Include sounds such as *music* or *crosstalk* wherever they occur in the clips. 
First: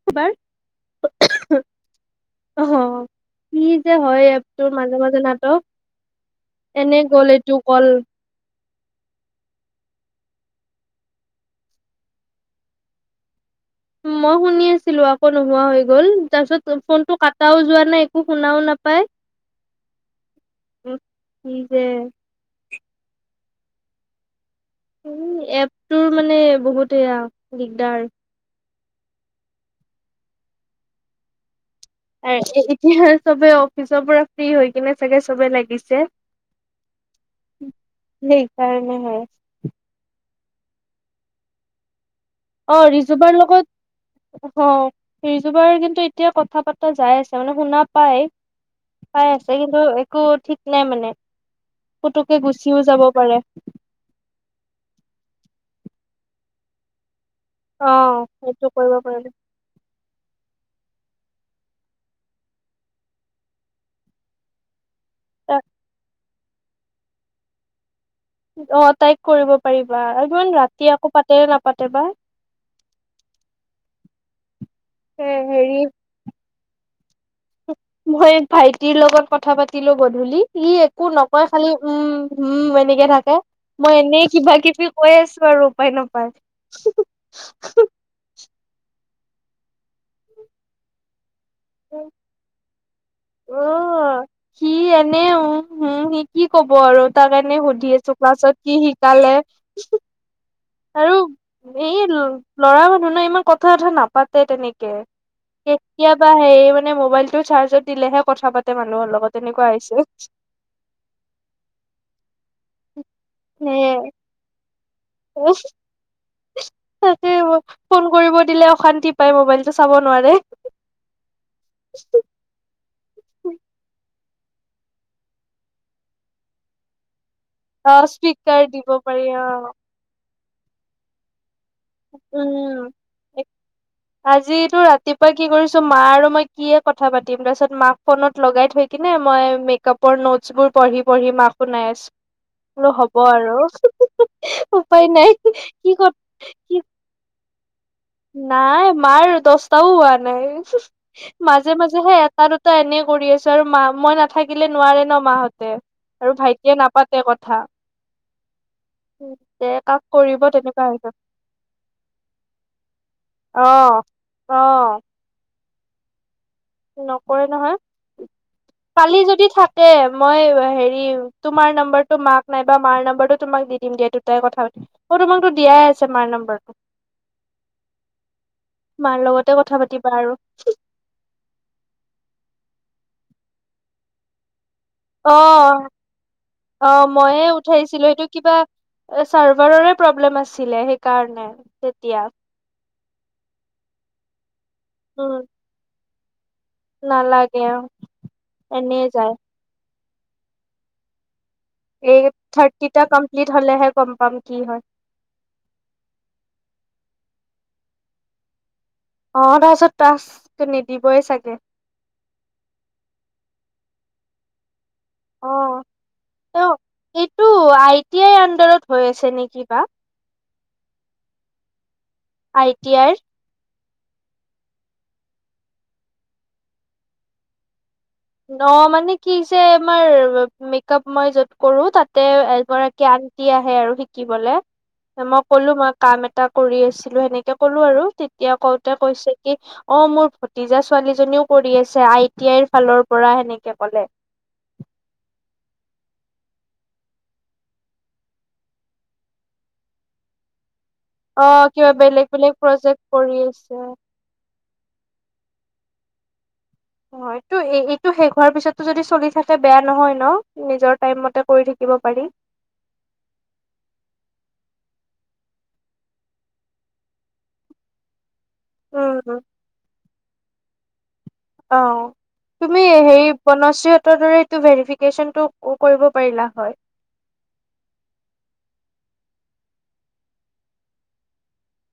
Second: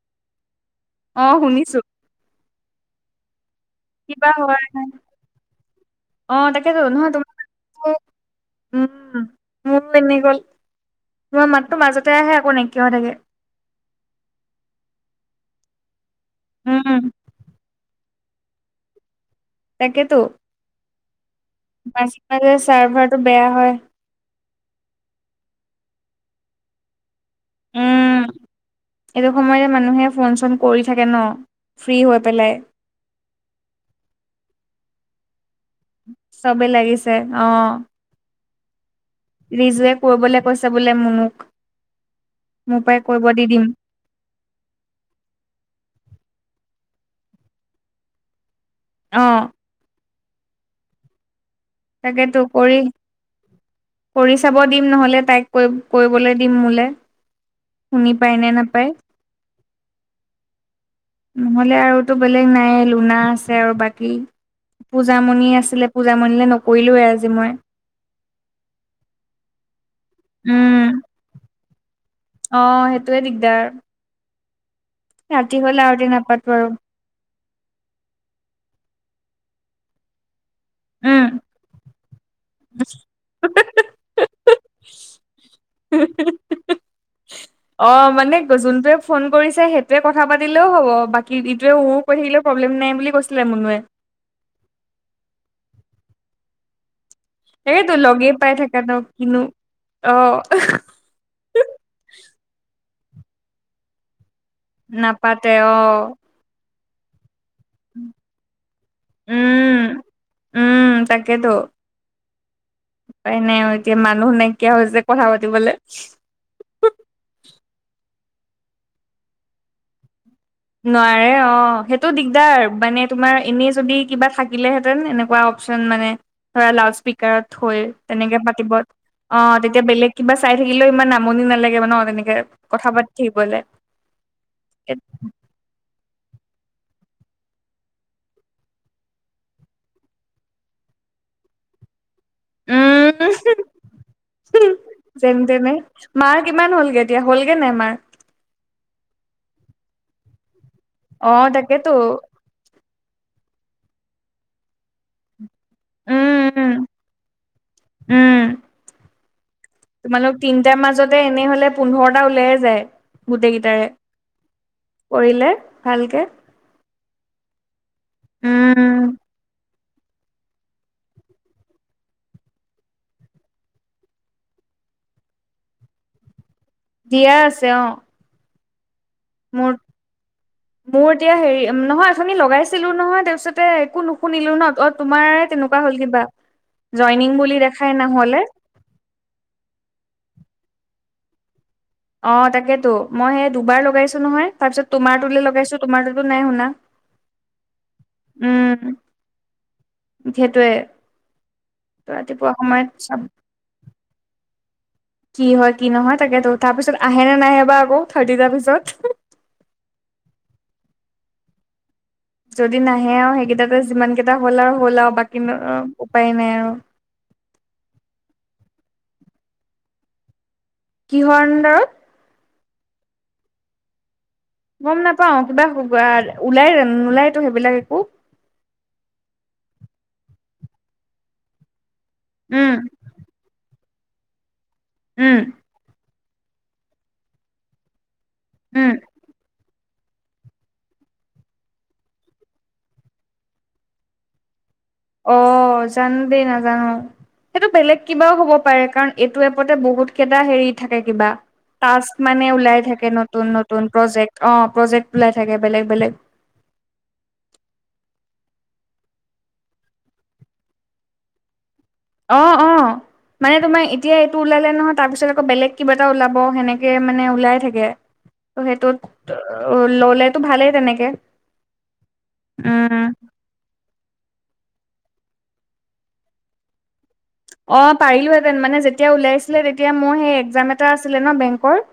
কি বাৰ- অ শুনিছো? অহ কি যে হয় এপটো মাজে মাজে নাটক অ তাকেতো এনে নহয় গল এইটো কল তোমাৰো উম মোৰ এনেই গল তোমাৰ মাততো মাজতে আহে আকৌ নাইকিয়াহ থাকে। মই শুনি আছিলো আকৌ নোহোৱা হৈ গল তাৰপিছত অলপ উম অলপ কাট এতাও যোৱা নাই একো শুনাও নাপায়। তাকেতো। উম মাজে মাজে চাৰ্ভাৰটো বেয়া হয়। উ এপটোৰ মানে বহুত সেয়া দিগদাৰ উম এইটো সময়তে মানুহে ফোন চোন কৰি থাকে ন। ফ্ৰী হৈ আৰু পেলাই এ এতিয়া চবে অফিচৰ পৰা ফ্ৰী হৈ কিনে চাগে চবে লাগিছে। চবেই লাগিছে অ সেই কাৰণে হয়। ৰিজুৱে কলৈ কৈছে বোলে মনুক- অ ৰিজুভাৰ দিম লগত অ ৰিজোবাই কিন্তু এতিয়া কথা বাতা যাই আছে মানে শুনা পাই। অ পাই আছে কিন্তু একো ঠিক নাই মানে পুতুকে তাকেতো কৰি গুচিও যাব পাৰে। কৰি চাব দিম নহ'লে তাইক কৈ কৰিবলৈ দিম মোলৈ অ শুনি পায় নে সেইটো কৰিব নাপায়। পাৰিবি নহলে আৰুটো বেলেগ নাই লোনা, আছে আৰু বাকী পূজাামণি, আছিলে পূজা, মনিলে নকৰিলোয়ে আজি মই- অ তাইক কৰিব পাৰিবা আৰু ইমান উম ৰাতি আকৌ পাতে নাপাতে বা। অ সেইটোয়ে দিগদাৰ। এ ৰাতি হেৰি হলে আতে নাপাতো আৰু- মই এক ভাইটিৰ লগত কথা পাতিলো গধূলি ই একো উম নকয় খালি উম উম এনেকে থাকে। মই এনেই কিবা কিবি কৈ আছো আৰু ৰপাই নোপায়। অ অ মানে যোনটোৱে ফোন কৰিছে সেইটয়ে কথা পাতিলেও হ'ব বাকী ইটোৱে উো কৈ থাকিলে প্ৰব্লেম নাই বুলি কৈ পাতিলে অ মনুএ সি এনেই উম স কি কব আৰু তাৰ কাৰণে তাকেতো সুধি আছো ক্লাছত কি শিকালে অঁ আৰু এই ল'ৰা মানুহ ন ইমান কথা বথা নাপাতে তেনেকে নাপাতে অ কেতিয়াবা সেই মানে মোবাইলটো চাৰ্জত দিলেহে কথা পাতে মানুহৰ লগত এনেকুৱা উম আহিছোঁ উম তাকেতো উপাই নাই নে আৰু এতিয়া মানুহ নাইকিয়া হৈছে কথা পাতিবলে তাকে ফোন কৰিব দিলে অশান্তি পাই মোবাইল টো চাব নোৱাৰে নোৱাৰে অ সেইটো দিগদাৰ মানে তোমাৰ এনে যদি কিবা থাকিলহেতেন এনেকুৱা অচন মানে ধৰা লাউট স্পিক কাৰত থৈ অ তেনেকে স্পীকাৰ পাতিব দিব পাৰি অ তেতিয়া বেলেগ কিবা চাই থাকিলেও ইমান আমনি নালাগে ন তেনেকে উম। কথা পাতি থাকিবলে আজিতো ৰাতিপুৱা কি কৰিছো মা আৰু মই কিয়ে কথা পাতিম তাৰপিছত মাক ফোনত লগাই থৈ কিনে মই মেকাপ ৰ নোটছ বোৰ পঢ়ি পঢ়ি মাক শুনাই আছ বোলো হ'ব উম আৰু উপায় নাই সি ক'ত তাৰ কিমান হলগৈ এতিয়া হ'লগে নাই আমাৰ নাই মাৰ দছটাও হোৱা নাই অ মাজে তাকেতো মাজেহে এটা দু টা এনেই কৰি আছো আৰু মা মই নাথাকিলে নোৱাৰে ন মাহঁতে উম আৰু ভাইটিয়ে উম নাপাতে কথা উম যেআপ কৰিব তেনেকুৱা হৈছ এনেহলে পোন্ধৰটা উওলাইয়ে যায় গোটেই কেইটাৰে অ'। অ' কৰিলে ভালকে নকৰে নহয় উম কালি যদি থাক দে মই হেৰি তোমাৰ নম্বৰটো মাক নাইবা মাৰ নম্বৰটো তোমাক দি দিম দিয়া দুটাই কথা পাতি অ তোমাকতো দিয়াই আছে মাৰ নম্বৰটো দিয়া আছে অ মাৰ লগতে মোৰ কথা পাতিবা আৰু মোৰ এতিয়া হেৰি নহয় ওথনি লগাইছিলো নহয় তাৰপিছতে একো নুশুনিলো ন অত- তোমাৰ তেনেকুৱা অ'। হল কিবা অ' জইনিং বুলি দেখাই নহলে এ চাৰ্ভাৰৰে প্ৰব্লেম আছিলে সেইকাৰণে তেতিয়া অ তাকেতো মই সেই দুবাৰ লগাইছো নহয় তাৰপিছত তোমাৰ উম তোলে লগাইছো তোমাৰ তাতো নাই শুনা নালাগে এনেই যায় সেইটোৱে এই থাৰ্টিটা চাব কমপ্লিট হলেহে গম পাম কি হয় কি হয় কি নহয় তাকেতো তাৰ পিছত আহে নে নাহে বা আকৌ থাৰ্টি তা পিছত অ তাৰপিছত তাছ নিদিবই চাগে যদি নাহে আও সেইকেইটা যিমান কেইটা হ'ল আৰু হ'ল আৰু বাকী অ উপায় নাই অ আৰু এইটো আই টি আইৰ আডাৰত হৈ আছে নেকি বা কিহৰ আন্দাৰত আই টি আৰ গম নাপাও কিবা ওলাই নোলাইতো সেইবিলাক একো অ মানে কি যে আমাৰ মেকপ মই য'ত কৰো তাত তে উম এগৰাকী আন্টি আহে আৰু শিকিবলে উম মই কলো মই কাম এটা কৰি আছিলো সেনেকে কলো আৰু তেতিয়া উম কওঁতে কৈছে কি অ মোৰ ভতিজা ছোৱালীজনীও কৰি আছে আই টি আইৰ ফালৰ পৰা সেনেকে ক'লে অ জানো দেই নাজানো সেইটো বেলেগ কিবাও হ'ব পাৰে কাৰণ এইটো এপতে বহুত কেইটা হেৰিত থাকে কিবা অ কিবা টাছ বেলেগ মানে বেলেগ ওলাই প্ৰজেক্ট থাকে কৰি নতুন আছে নতুন প্ৰজেক। অঁ প্ৰজেক্ট ওলাই থাকে বেলেগ বেলেগ। হয় এইটো শেষ হোৱাৰ পিছতটো যদি চলি থাকে বেয়া নহয় ন নিজৰ টাইম মতে কৰি থাকিব পাৰি। অ অ *inaudible* মানে তোমাৰ এতিয়া এইটো ওলালে নহয় তাৰপিছত আকৌ বেলেগ কিবা এটা ওলাব সেনেকে মানে ওলাই থাকে। ত' সেইটোত উম ললেতো ভালেই তেনেকে। অঁ তুমি উম সেই বনশ্ৰী হতৰ দৰে এইটো ভেৰিফিকেশচন টো কৰিব পাৰিলা হয়। অঁ পাৰিলোহেতেন মানে যেতিয়া ওলাইছিলে তেতিয়া মোৰ সেই একজাম এটা আছিলে ন বেংকৰ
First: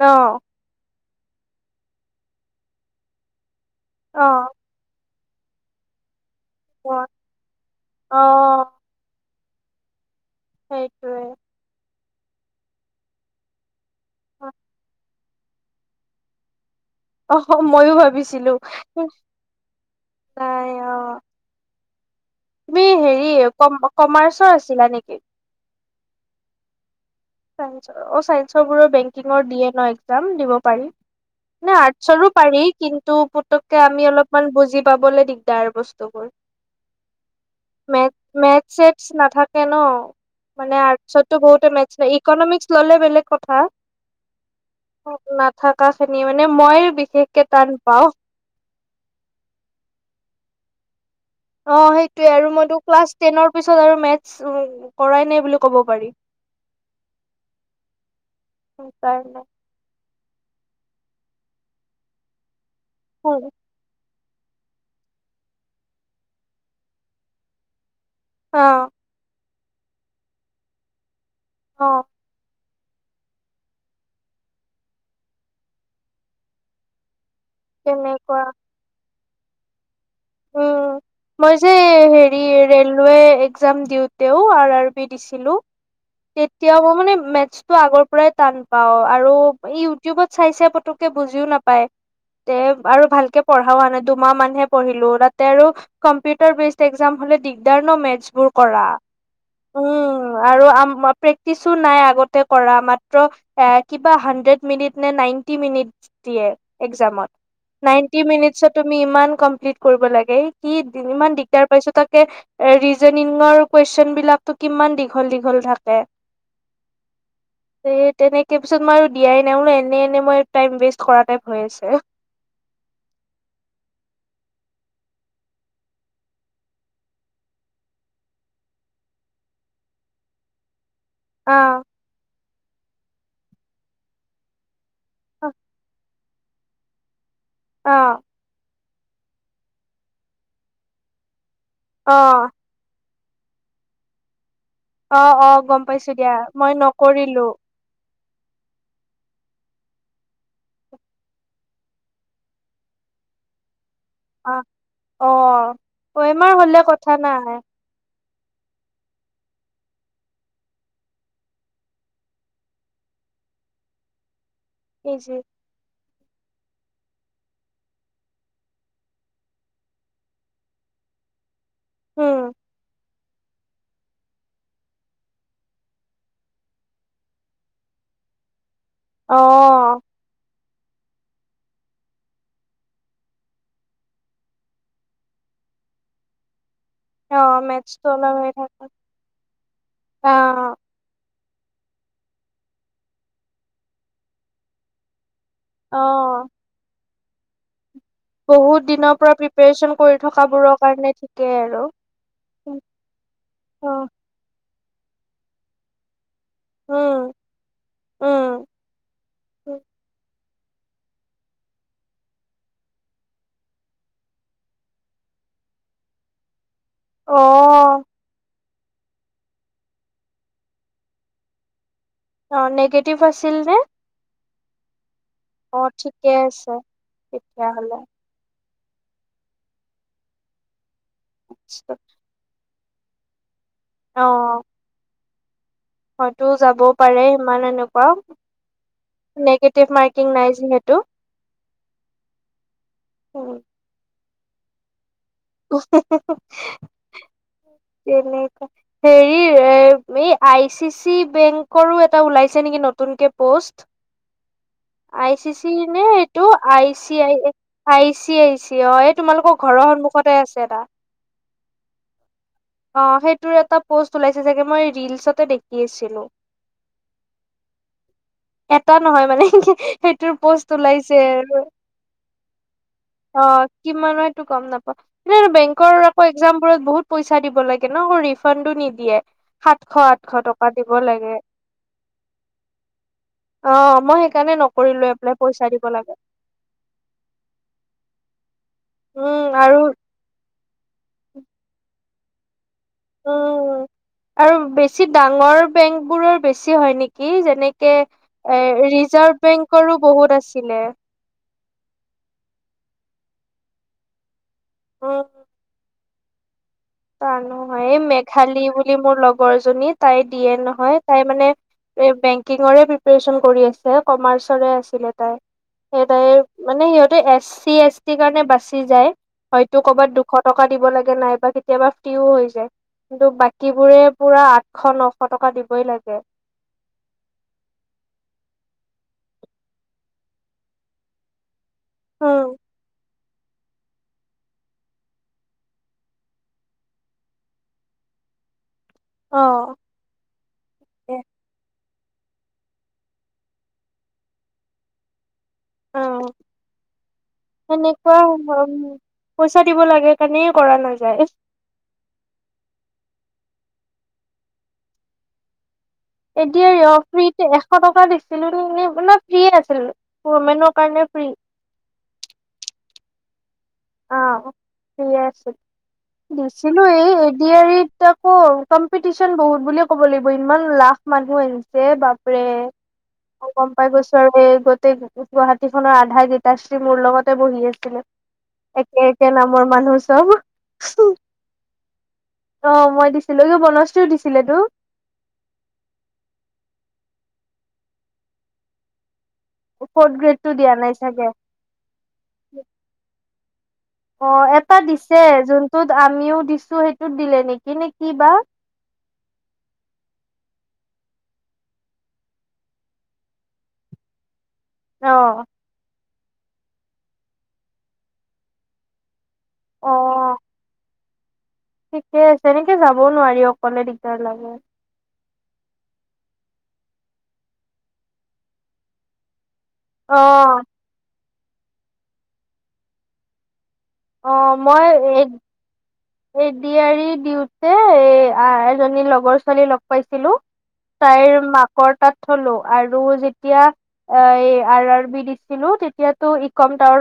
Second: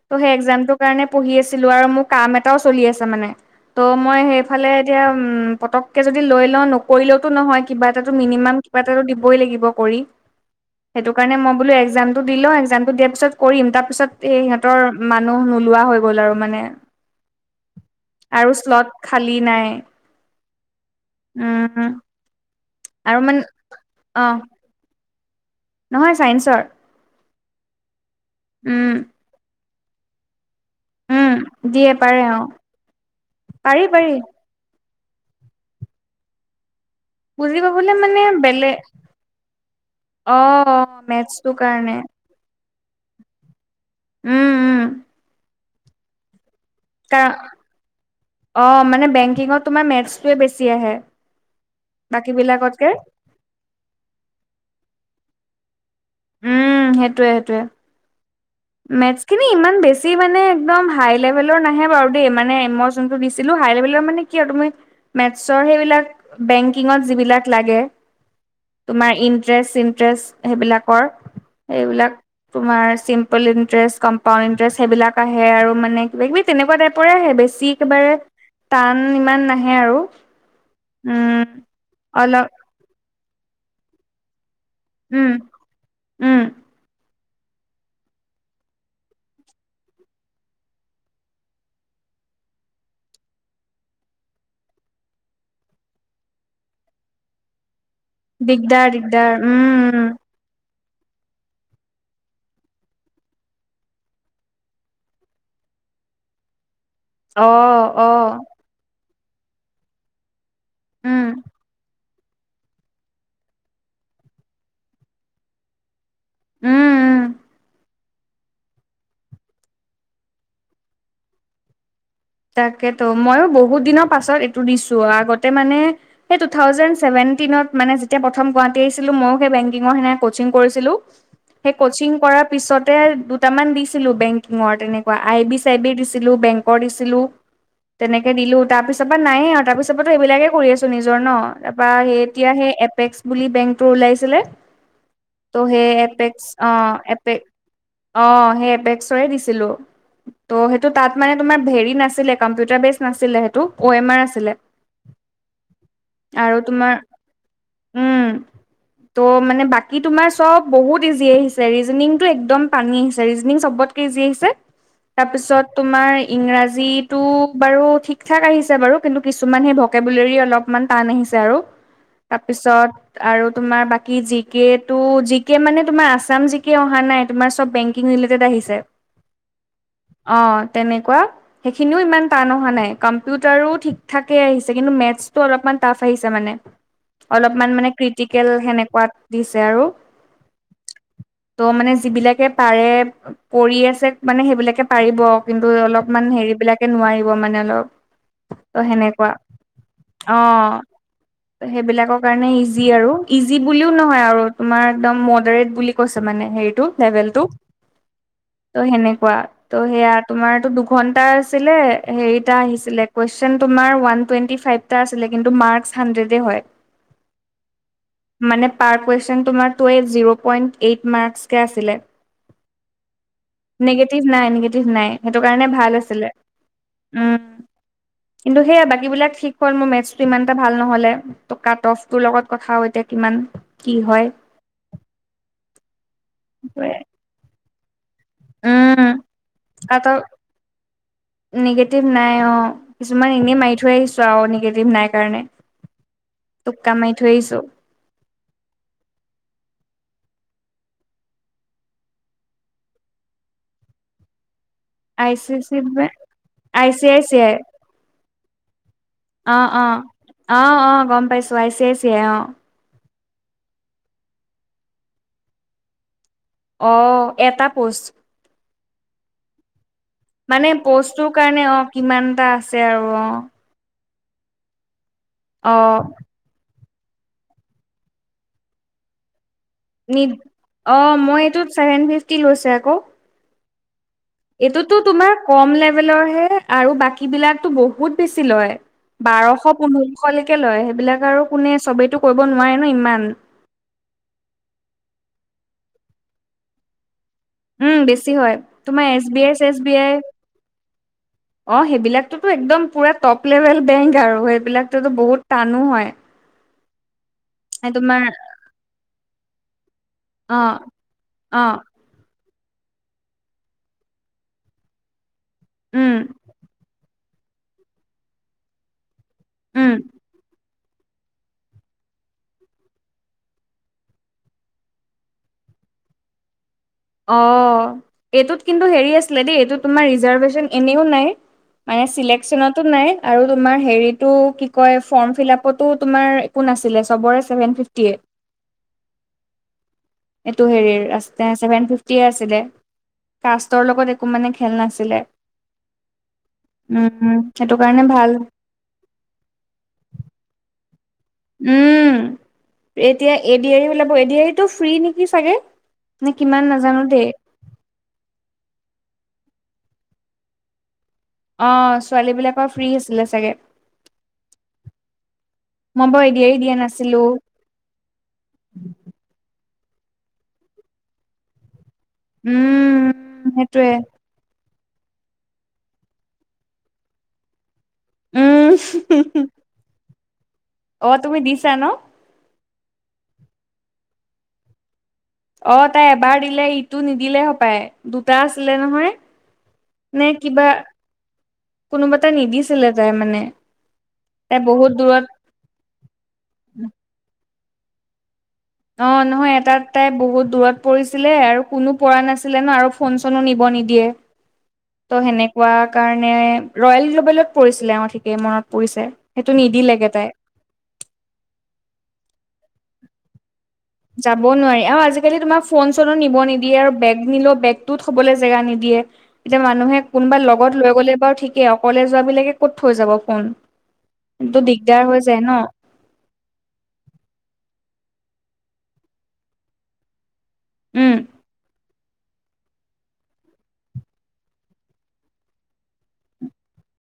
অ ত' সেই এক্জামটোৰ কাৰণে পঢ়ি আছিলো আৰু মোৰ কাম এটাও চলি আছে মানে। ত' মই অ সেইফালে এতিয়া উম পতককে যদি লৈ লওঁ অ নকৰিলেওতো নহয় কিবা এটাটো অ মিনিমাম কিবা এটাটো দিবই লাগিব কৰি সেইটোক। সেইটোৱে কাৰণে মই বোলো এক্জাম টো দি লওঁ এক্জামটো দিয়াৰ পিছত কৰিম তাৰ পিছত এই সিহঁতৰ মানুহ নোলোৱা হৈ গ'ল আৰু মানে। অহ মইয়ো আৰু ভাবিছিলো শ্লট খালী নাই অঁ। উম উম। তুমি আৰু হেৰি মানে কম অ কমাৰ্চৰ আছিলা নেকি? নহয় ছায়ন্সৰ। চায়েন্সৰ অ চাইন্সৰ বোৰৰ উম বেংকিঙৰ দিয়ে ন এক্জাম দিব পাৰি। উম না দিয়ে পাৰে আৰ্টছৰো অ পাৰি কিন্তু পুতককে পাৰি আমি পাৰি অলপমান বুজিপ পাবলে দিগদাৰ বস্তুবোৰ। বুজি পাবলে মেথ মানে মেথ বেলেগ চেথছ নাথাকে ন। মানে অ', আতছতো মেথছটো বহুত কাৰণে মেতচ এই ইকনমিক্স ললে বেলেগ কথা উম, উম। নাথাকাখিনি মানে ময় বিশেষকে টান পাও। অঁ মানে বেংকিঙত তোমাৰ মেথছটোৱে বেছি আহে। অঁ সেইটোৱে বাকী আৰু ময়টো বিলাকতকে। ক্লাছ টেনৰ পিছত আৰু মেটথ কৰাই নাই বুলি কব পাৰি। উম সেইটোয়ে সেইটোয়ে। মেথছ সেইকাৰণে খিনি ইমান বেছি মানে একদম হাই লেভেলৰ নাহে বাৰু দেই মানে ময়ছ যোনটো অ দিছিলো হাই লেভেলৰ মানে কি আৰু তুমি মেতচৰ সেইবিলাক বেংকিঙত যিবিলাক লাগে তোমাৰ ইং- টেছ ইনট্ৰেছ সেইবিলাকৰ অ সেইবিলাক কুমাৰ চিম- ইণ্টেৰেষ্ট কম্পাউণ্ড ইণ্টেৰেষ্ট সেইবিলাক আহে আৰু মানে কিবাকিবি তেনেকুৱা টাইপৰে আহে বেছি- একেবাৰে তেনেকুৱা টান ইমান নাহে আৰু। উম মই যে হেৰি অলপ ৰেলৱে এক্জাম দিওঁতেও আৰু আৰু পি উম দিছিলো। উম। তেতিয়াও মই মানে মেথছটো আগৰ পৰাই টান পাওঁ আৰু ইউটিউবত চাইছে পতুককে বুজিও নাপাওঁ। পাই তে আৰু ভালকে পঢ়াও হ নাই দুমাহ মানহে পঢ়িলো। তাতে আৰু কম্পিউটাৰ ব্ৰীজ এক্সাম হলে দিকদাৰ ন মেথচ- তোৰ কৰা দিগদাৰ দিগদাৰ উম। আৰু আম মই প্ৰেক্টিছো নাই আগতে কৰা মাত্ৰ- এ কিবা হানড্ৰেড মিনিট নে নাইনটি মিনিট দিয়ে। এক্সামত অ অ নাইনটি মিনিট চত- তুমি ইমান কমপ্লিট কৰিব লাগে সি উম ইমান দিগদাৰ পাইছো তাকে- এ ৰিজনিঙৰ কুৱেচন বিলাকো কিমান দীঘল দীঘল থাকে। উম উম। এই তেনেকৈ পিছত মই আৰু দিয়াই নাই বোলো এনে এনেই মই টাইম ৱেষ্ট কৰা টাইপ হৈ আছে। তাকেতো মইও বহুত দিনৰ পাছত এইটো দিছো আগতে মানে। হে টু থাউজেন চেভেনটিনত মানে যেতিয়া প্ৰথম গুৱাহাটী আহিছিলো মইও সেই বেংকিং কাৰণে সেনে কচিং কৰিছিলো। অ সেই কচিং কৰা পিছতে দুটামান দিছিলো বেংকিঙৰ তেনেকুৱা আই বি চাই বি দিছিলো। দিছিলো বেংকৰ দিছিলো অ তেনেকে দিলো, তাৰ পিছত তাৰপা নাইয়ে আৰু তাৰপিছততো সেইবিলাকে কৰি আছো নিজৰ ন, তাৰপৰা সেই অ এতিয়া সেই এপেক্স বুলি বেংকটোৰ ওলাইছিলে, অ অ ত' গম সেই পাইছো দিয়া এপেক্স মই এপে নকৰিলো অঁ, সেই এপেক্সৰে দিছিলো ত' সেইটো তাত মানে তোমাৰ হেৰি- নাছিলে কম্পিউটাৰ বেচ নছিলে সেইটো অ এম আৰ আছি অহ অ অএমাৰ আৰু হলে তোমাৰ কথা নাই। উম ত' মানে বাকী তোমাৰ চব বহুত ইজি আহিছে, ৰিজনিংতটো একদম পানী আহিছে ৰিজনিং চবত কে ইজি আহিছে, ইজি তাৰপিছত তোমাৰ ইংৰাজ জীটো বাৰু ঠিক থাক আহিছে বাৰু, কিন্তু কিছুমান সেই ভকেবুলেৰী অলপমান টান আহিছে আৰু। উম তাৰপিছত আৰু তোমাৰ বাকি জিকেটো জিকে মানে তোমাৰ আছাম জিকে অহা নাই, তোমাৰ চব বেং কিং ৰিলেটেড আহিছে। অহ অঁ তেনেকুৱা। সেইখিনিও ইমান টান অহা নাই, কম্পিউটাৰও ঠিক ঠাকে আহিছে কিন্তু মেথছটো অলপমান টাফ আহিছে মানে। *inaudible* অলপমান মানে মেথছটো অলপ ক্ৰিটিকেল হৈ থাকে সেনেকুৱাত দিছে আৰু। অ ত মানে যিবিলাকে পাৰে কৰি আছে মানে সেইবিলাকে পাৰিব। কিন্তু অ অলপমান হেৰি বিলাকে নোৱাৰিব মানে অলপ। বহুত ত দিনৰ সেনেকুৱা পৰা প্ৰিপেৰেচন কৰি থকাবোৰৰ কাৰণে ঠিকেই অঁ আৰু সেইবিলাকৰ কাৰণে ইজি আৰু। ইজি বুলিও অ নহয় আৰু তোমাৰ একদম মডাৰেট বুলি। কৈছে মানে হেৰিটো উম লেবেলটো, উম ত সেনেকুৱা ত সেয়া তোমাৰটো ঘন্টা আছিলে হেৰিটা আহিছিলে কুৱেশচন তোমাৰ ওৱান টুৱেণ্টি ফাইভটা আছিলে, কিন্তু মাৰ্ক ছ হাণ্ড্ৰেডে হয়। অহ মানে পাৰ কুৱেচন তোমাৰ জিৰ' পইন্ট এইট মাৰ্কচ কে আছিলে। অঁ নিগেটিভ আছিল যে নিগেটিভ নাই নিগেটিভ নাই সেইটো কাৰণে ভাল আছিলে। ঠিকে আছে উম তেতিয়াহ'লে কিন্তু সেয়া বাকীবিলাক ঠিক হ'ল মোৰ মেথছটো ইমান এটা ভাল নহলে, কাটফটোৰ লগত কথা হৈ থা কিমান কি অ হয়? হয়তো যাবও সেইটোৱে পাৰে ইমান এনেকুৱা। নিগেটিভ আকল, মাৰ্কিং নাই যিহেতু নিগেটিভ নাই অঁ কিছুমান এনেই মাৰি থৈ আহিছো। আৰু নিগেটিভ নাই কাৰণে। টোক্কা মাৰি থৈ আহিছো *unintelligible* হেৰি এ এই আই চি চি বেংকৰো এটা ওলাইছে নেকি নতুনকে প'ষ্ট। আই চি চি নে এইটো আই চি আই। আইছি আইছি অঁ এই তোমালোকৰ ঘৰৰ সন্মুখ অঁ অঁ গম পাইছো আচিই আই চি অঁ অ সেইটোৰ এটা পোষ্ট ওলাইছে চাগে মই ৰিলচতে দেখি আছিলো অ এটা পোষ্ট এটা নহয় মানে সেইটোৰ পোষ্ট মানে ওলাইছে প'ষ্টটোৰ আৰু কাৰণে অ কিমানটা আছে আৰু অ কিমান হয় এইটো গম নাপাওঁ এনে আৰু অ বেংকৰ আকৌ একজামবোৰত বহুত পইচা দিব লাগে ন ৰিফাণ্ডো নিদিয়ে সাতশ নি আঠশ টকা দিব অ লাগে মই এইটোত ছেভেন ফিফটি লৈছে আকৌ অ মই সেই এইটোতো তোমাৰ কম লেভেলৰ হে আৰু বাকী বিলাকতো বহুত বেছি লয় উম বাৰশ আৰু পোন্ধৰ শ লৈকে লয় সেইবিলাক আৰু কোনে চবেই তো কৰিব নোৱাৰে ন ইমান উম আৰু বেছি ডাঙৰ বেংক বোৰৰ বেছি হয় নেকি উম এনেকে বেছি হয় এ তোমাৰ এছ বি ৰিজাৰ্ভ আই চেছ বি বেংকৰো আই বহুত আছিলে অ সেইবিলাকতো একদম পুৰা টপ লেভেল বেংক আৰু সেইবিলাকতো উম বহুত টানো হয় টানো হয় এ এই তোমাৰ মেঘালী বুলি মোৰ লগৰ এজনী তাই দিয়ে অ নহয় তাই মানে অ এ বেংকিংৰে প্ৰিপাৰেচন কৰি আছে কমাৰ্চৰে আছিলে তাই সেই উম তাই মানে সিহঁতে এছ চি এছ টি কাৰণে বাচি যায় হয়তো উম কৰ'বাত দুশ টকা দিব লাগে নাই বা কেতিয়াবা ফ্ৰীও হৈ যায় কিন্তু বাকীবোৰে পুৰা আঠশ নশ টকা দিবই লাগে অ এইটোত কিন্তু হেৰি আছিলে দেই এইটো তোমাৰ ৰিৰ্জাৰভেচন এনেও নাই মানে উম সিলেকশনতো নাই আৰু তোমাৰ হেৰিটো কি কয় ফৰ্ম ফিল আপতো তোমাৰ একো নাছিলে চবৰে চেভেন ফিফটিএইট অ এইটো হেৰিৰ আছে চছেভেন ফিফ টি আছিলে কাষ্টৰ লগত একো মানে খেল নাছিলে উম সেইটো কাৰণে ভাল অঁ *unintelligible* পইচা দিব লাগে কাৰণে কৰা নাযায় উম এতিয়া এডি আৰিৰ ওলাব এডি আৰিটো ফ্ৰী নেকি চাগে নে এডি কিমান আৰি অ নাজানো ফ্ৰী দেই। এতিয়া এশ টকা দিছিলো নিকি মানে ফ্ৰী আছিলে ওমেনৰ কাৰণে ফ্ৰী অ ছোৱালী বিলাকৰ ফ্ৰী আছিলে চাগে অ ফ্ৰীয়ে আছিল মই বাৰু এ ডি আৰ ই দিয়া দিছিলো এই নাছিলো এড আৰিত আকৌ কম্পিটিচন বহুত বুলিয়ে ক'ব লাগিব ইমান লাখ মানুহে দিছে বাপ বাপৰে উম। মই গম সেইটোৱে পাই গৈছো আৰু এ গোটেই গুৱাহাটী খনৰ আধা গীতাশ্ৰী মোৰ লগতে বহি আছিলে একে একে উম। নামৰ মানুহ চব অ তুমি দিছা ন অ মই দিছিলো এইটো বনশ্রী ও দিছিলে তো অ তাই এবাৰ দিলে ইটো নিদিলে সপায় দুটা আছিলে নহয় ফৰ্থ নে গ্ৰেডটো কিবা দিয়া নাই চাগে কোনোবা এটা নিদিছিলে তাই মানে অ তাই এটা বহুত দিছে দূৰত যোনটোত আমিও দিছো সেইটোত দিলে নেকি নে কিবা অ নহয় এটাত তাই বহুত দূৰত পৰিছিলে আৰু কোনো পৰা নাছিলে ন আৰু ফোন চনো নিব নিদিয়ে *inaudible* ত' সেনেকুৱা কাৰণে ৰয়েল গ্লোবেলত পৰিছিলে অ ঠিকেই মনত পৰিছে সেইটো অ নিদিলেগে তাই ঠিকে আছে এনেকে যাব নোৱাৰি অকলে দে যাব নোৱাৰি আৰু আজি আজিকালি তোমাৰ ফ'ন চ'নো নিব নিদিয়ে আৰু বেগ নিলেও বেগটোও থবলৈ জেগা নিদিয়ে এতিয়া মানুহে অ কোনোবা লগত লৈ গ'লে বাৰু ঠিকেই অকলে যোৱাবিলাকে ক'ত থৈ যাব ফ'ন অ মই এগ এ ডি আৰ ই দিওঁতে এ আ এজনী লগৰ ছোৱালী লগ পাইছিলো উম তাইৰ মাকৰ তাত থলো আৰু যেতিয়া অ এই আৰ আৰ বি দিছিলো তেতিয়াতো ইকম টাৱাৰৰ